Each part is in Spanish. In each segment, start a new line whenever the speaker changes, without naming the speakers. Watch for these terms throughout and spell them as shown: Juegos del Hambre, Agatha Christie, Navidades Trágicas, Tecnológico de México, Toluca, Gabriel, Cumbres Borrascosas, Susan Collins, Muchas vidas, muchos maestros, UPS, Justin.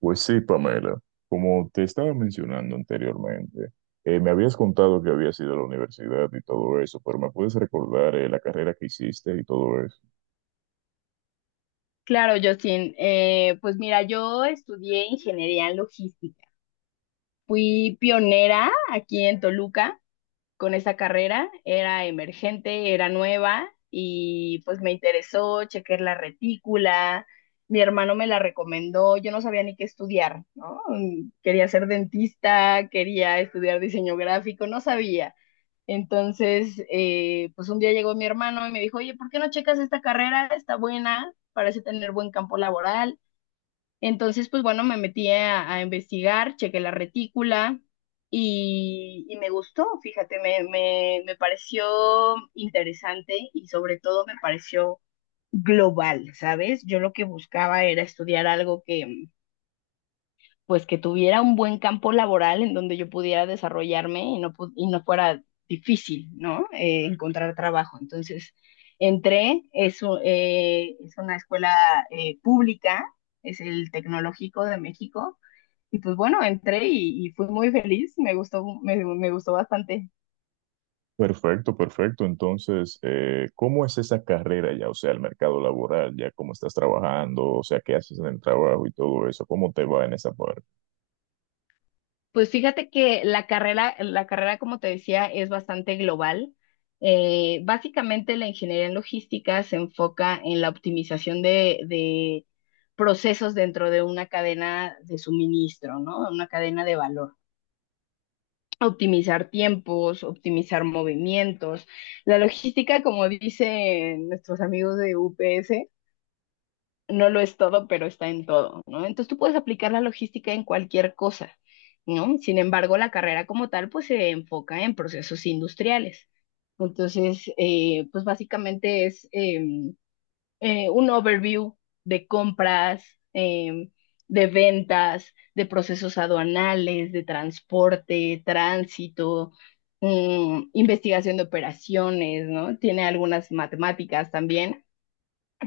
Pues sí, Pamela, como te estaba mencionando anteriormente, me habías contado que habías ido a la universidad y todo eso, pero ¿me puedes recordar la carrera que hiciste y todo eso?
Claro, Justin. Pues mira, yo estudié ingeniería en logística. Fui pionera aquí en Toluca con esa carrera. Era emergente, era nueva y pues me interesó, chequé la retícula. Mi hermano me la recomendó. Yo no sabía ni qué estudiar, ¿no? Quería ser dentista, quería estudiar diseño gráfico, no sabía. Entonces, pues un día llegó mi hermano y me dijo, oye, ¿por qué no checas esta carrera? Está buena, parece tener buen campo laboral. Entonces, pues bueno, me metí a investigar, chequé la retícula y me gustó, fíjate, me pareció interesante y sobre todo me pareció global, ¿sabes? Yo lo que buscaba era estudiar algo que, pues que tuviera un buen campo laboral en donde yo pudiera desarrollarme y no, y no fuera difícil, ¿no? Encontrar trabajo. Entonces, entré, es una escuela pública, es el Tecnológico de México, y pues bueno, entré y fui muy feliz, me gustó, me gustó bastante.
Perfecto, perfecto. Entonces, ¿cómo es esa carrera ya? O sea, el mercado laboral, ya cómo estás trabajando, o sea, qué haces en el trabajo y todo eso, ¿cómo te va en esa parte?
Pues fíjate que la carrera, como te decía, es bastante global. Básicamente la ingeniería en logística se enfoca en la optimización de procesos dentro de una cadena de suministro, ¿no? Una cadena de valor. Optimizar tiempos, optimizar movimientos. La logística, como dicen nuestros amigos de UPS, no lo es todo, pero está en todo, ¿no? Entonces tú puedes aplicar la logística en cualquier cosa, ¿no? Sin embargo, la carrera como tal, pues se enfoca en procesos industriales. Entonces, pues básicamente es un overview de compras, eh, de ventas, de procesos aduanales, de transporte, tránsito, investigación de operaciones, ¿no? Tiene algunas matemáticas también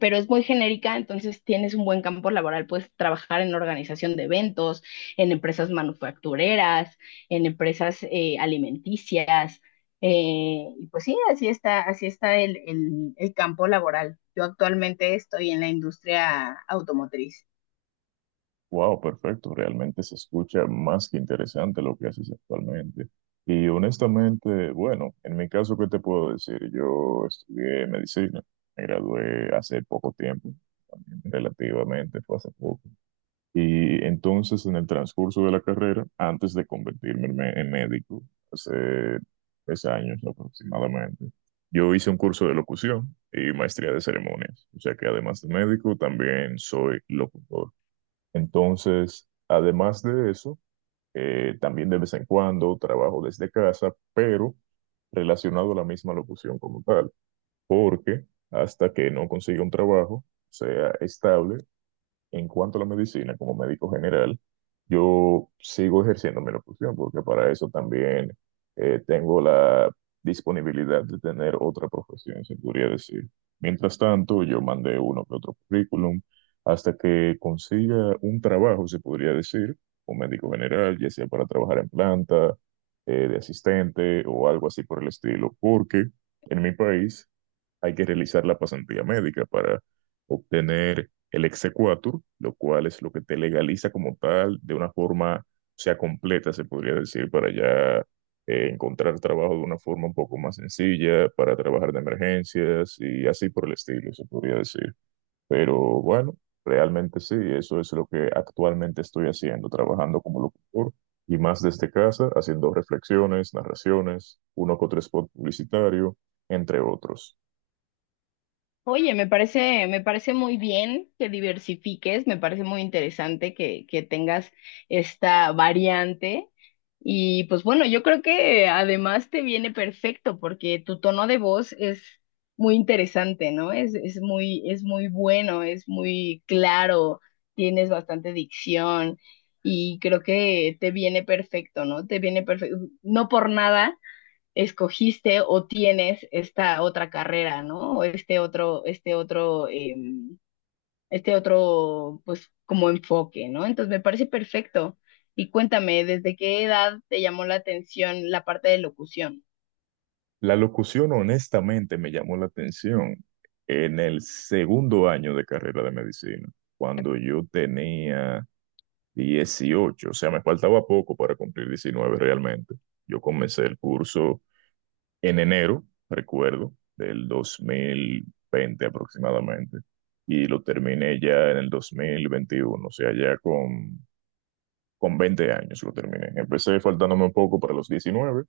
pero es muy genérica, entonces tienes un buen campo laboral, puedes trabajar en organización de eventos, en empresas manufactureras, en empresas alimenticias, y pues sí, así está el campo laboral. Yo actualmente estoy en la industria automotriz.
Wow, perfecto. Realmente se escucha más que interesante lo que haces actualmente. Y honestamente, bueno, en mi caso, ¿qué te puedo decir? Yo estudié medicina, me gradué hace poco tiempo, también relativamente fue hace poco. Y entonces, en el transcurso de la carrera, antes de convertirme en, en médico, hace 3 años aproximadamente, yo hice un curso de locución y maestría de ceremonias. O sea que además de médico, también soy locutor. Entonces, además de eso, también de vez en cuando trabajo desde casa, pero relacionado a la misma locución como tal, porque hasta que no consiga un trabajo, sea estable, en cuanto a la medicina, como médico general, yo sigo ejerciendo mi locución porque para eso también tengo la disponibilidad de tener otra profesión, se podría decir. Mientras tanto, yo mandé uno que otro currículum hasta que consiga un trabajo, se podría decir, como médico general, ya sea para trabajar en planta, de asistente o algo así por el estilo, porque en mi país hay que realizar la pasantía médica para obtener el exequatur, lo cual es lo que te legaliza como tal de una forma, o sea, completa, se podría decir, para ya encontrar trabajo de una forma un poco más sencilla, para trabajar de emergencias y así por el estilo, se podría decir. Pero bueno, realmente sí, eso es lo que actualmente estoy haciendo, trabajando como locutor. Y más desde casa, haciendo reflexiones, narraciones, uno que otro spot publicitario, entre otros.
Oye, me parece muy bien que diversifiques, me parece muy interesante que tengas esta variante. Y pues bueno, yo creo que además te viene perfecto porque tu tono de voz es muy interesante, ¿no? Es muy bueno, es muy claro, tienes bastante dicción y creo que te viene perfecto, ¿no? Te viene perfecto. No por nada escogiste o tienes esta otra carrera, ¿no? O este otro, pues, como enfoque, ¿no? Entonces me parece perfecto. Y cuéntame, ¿desde qué edad te llamó la atención la parte de locución?
La locución honestamente me llamó la atención en el segundo año de carrera de medicina, cuando yo tenía 18, o sea, me faltaba poco para cumplir 19, realmente. Yo comencé el curso en enero, recuerdo, del 2020 aproximadamente, y lo terminé ya en el 2021, o sea, ya con 20 años lo terminé. Empecé faltándome un poco para los 19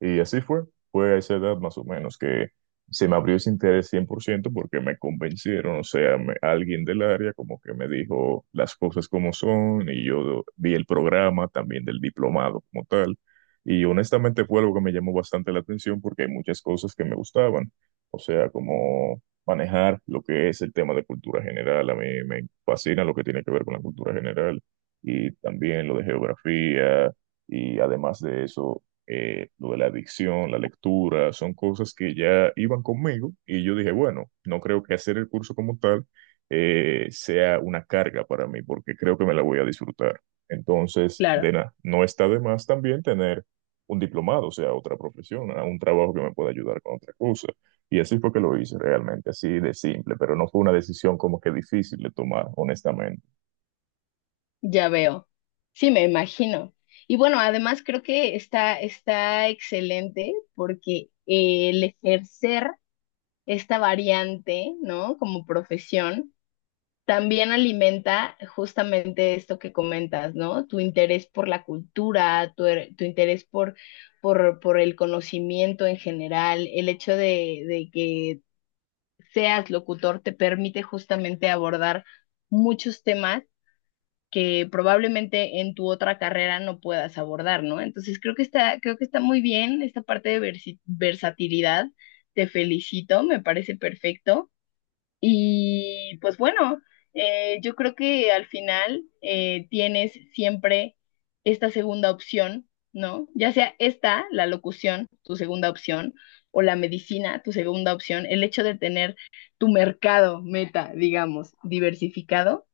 y así fue. Fue a esa edad más o menos que se me abrió ese interés 100% porque me convencieron, o sea, alguien del área como que me dijo las cosas como son y yo vi el programa también del diplomado como tal. Y honestamente fue algo que me llamó bastante la atención porque hay muchas cosas que me gustaban, o sea, como manejar lo que es el tema de cultura general. A mí me fascina lo que tiene que ver con la cultura general y también lo de geografía y además de eso, lo de la adicción, la lectura, son cosas que ya iban conmigo y yo dije, bueno, no creo que hacer el curso como tal sea una carga para mí porque creo que me la voy a disfrutar. Entonces, de
Claro.
nada, no está de más también tener un diplomado, o sea, otra profesión, a un trabajo que me pueda ayudar con otra cosa. Y así fue que lo hice realmente, así de simple, pero no fue una decisión como que difícil de tomar, honestamente.
Ya veo. Sí, me imagino. Y bueno, además creo que está excelente porque el ejercer esta variante, ¿no? Como profesión también alimenta justamente esto que comentas, ¿no? Tu interés por la cultura, tu interés por el conocimiento en general, el hecho de que seas locutor te permite justamente abordar muchos temas que probablemente en tu otra carrera no puedas abordar, ¿no? Entonces creo que está muy bien esta parte de versatilidad. Te felicito, me parece perfecto. Y pues bueno, yo creo que al final tienes siempre esta segunda opción, ¿no? Ya sea esta, la locución, tu segunda opción, o la medicina, tu segunda opción, el hecho de tener tu mercado meta, digamos, diversificado,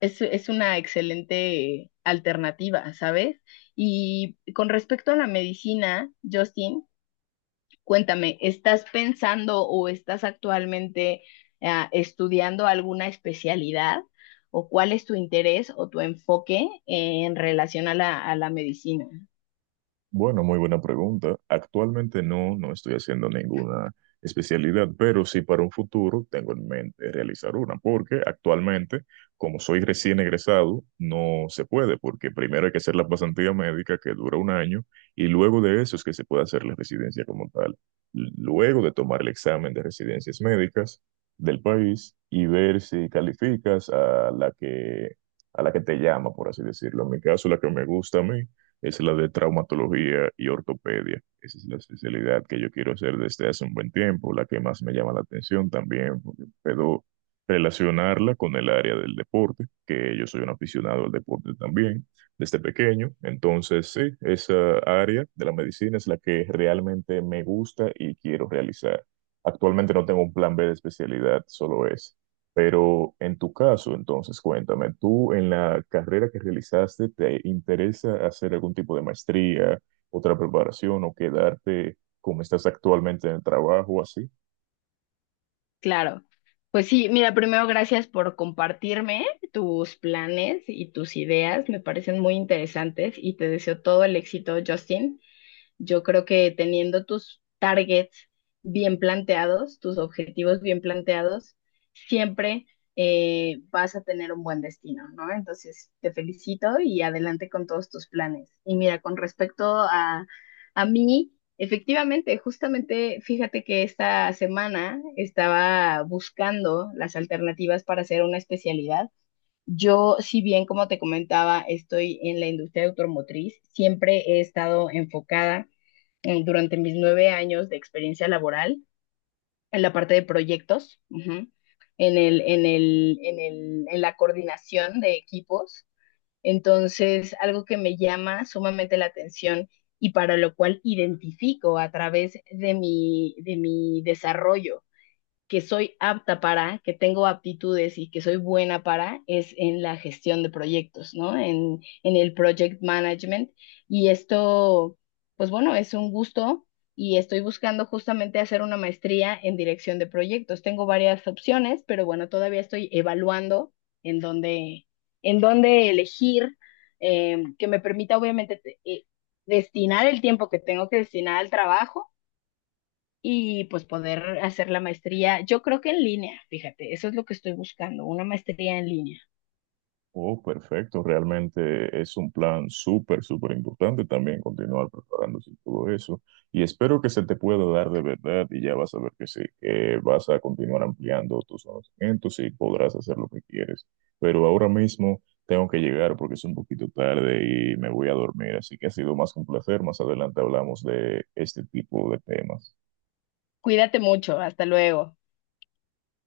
es una excelente alternativa, ¿sabes? Y con respecto a la medicina, Justin, cuéntame, ¿estás pensando o estás actualmente estudiando alguna especialidad o cuál es tu interés o tu enfoque en relación a a la medicina?
Bueno, muy buena pregunta. Actualmente no, no estoy haciendo ninguna especialidad, pero sí para un futuro tengo en mente realizar una, porque actualmente, como soy recién egresado, no se puede, porque primero hay que hacer la pasantía médica que dura un año y luego de eso es que se puede hacer la residencia como tal. Luego de tomar el examen de residencias médicas del país y ver si calificas a la que te llama, por así decirlo. En mi caso, la que me gusta a mí es la de traumatología y ortopedia. Esa es la especialidad que yo quiero hacer desde hace un buen tiempo, la que más me llama la atención también, porque puedo relacionarla con el área del deporte, que yo soy un aficionado al deporte también desde pequeño. Entonces, sí, esa área de la medicina es la que realmente me gusta y quiero realizar. Actualmente no tengo un plan B de especialidad, solo es. Pero en tu caso, entonces, cuéntame, ¿tú en la carrera que realizaste te interesa hacer algún tipo de maestría, otra preparación o quedarte como estás actualmente en el trabajo, así?
Claro. Pues sí, mira, primero gracias por compartirme tus planes y tus ideas, me parecen muy interesantes y te deseo todo el éxito, Justin. Yo creo que teniendo tus targets bien planteados, tus objetivos bien planteados, siempre vas a tener un buen destino, ¿no? Entonces, te felicito y adelante con todos tus planes. Y mira, con respecto a mí, efectivamente, justamente, fíjate que esta semana estaba buscando las alternativas para hacer una especialidad. Yo, si bien, como te comentaba, estoy en la industria automotriz, siempre he estado enfocada durante mis 9 años de experiencia laboral en la parte de proyectos, ujú, en en la coordinación de equipos. Entonces, algo que me llama sumamente la atención y para lo cual identifico a través de de mi desarrollo que soy apta para, que tengo aptitudes y que soy buena para, es en la gestión de proyectos, ¿no? En el project management. Y esto, pues bueno, es un gusto y estoy buscando justamente hacer una maestría en dirección de proyectos. Tengo varias opciones, pero bueno, todavía estoy evaluando en dónde, en dónde elegir, que me permita obviamente destinar el tiempo que tengo que destinar al trabajo y pues poder hacer la maestría, yo creo que en línea, fíjate, eso es lo que estoy buscando, una maestría en línea.
Oh, perfecto, realmente es un plan súper, súper importante también continuar preparándose y todo eso. Y espero que se te pueda dar de verdad y ya vas a ver que sí, que vas a continuar ampliando tus conocimientos y podrás hacer lo que quieres. Pero ahora mismo tengo que llegar porque es un poquito tarde y me voy a dormir, así que ha sido más que un placer. Más adelante hablamos de este tipo de temas.
Cuídate mucho, hasta luego.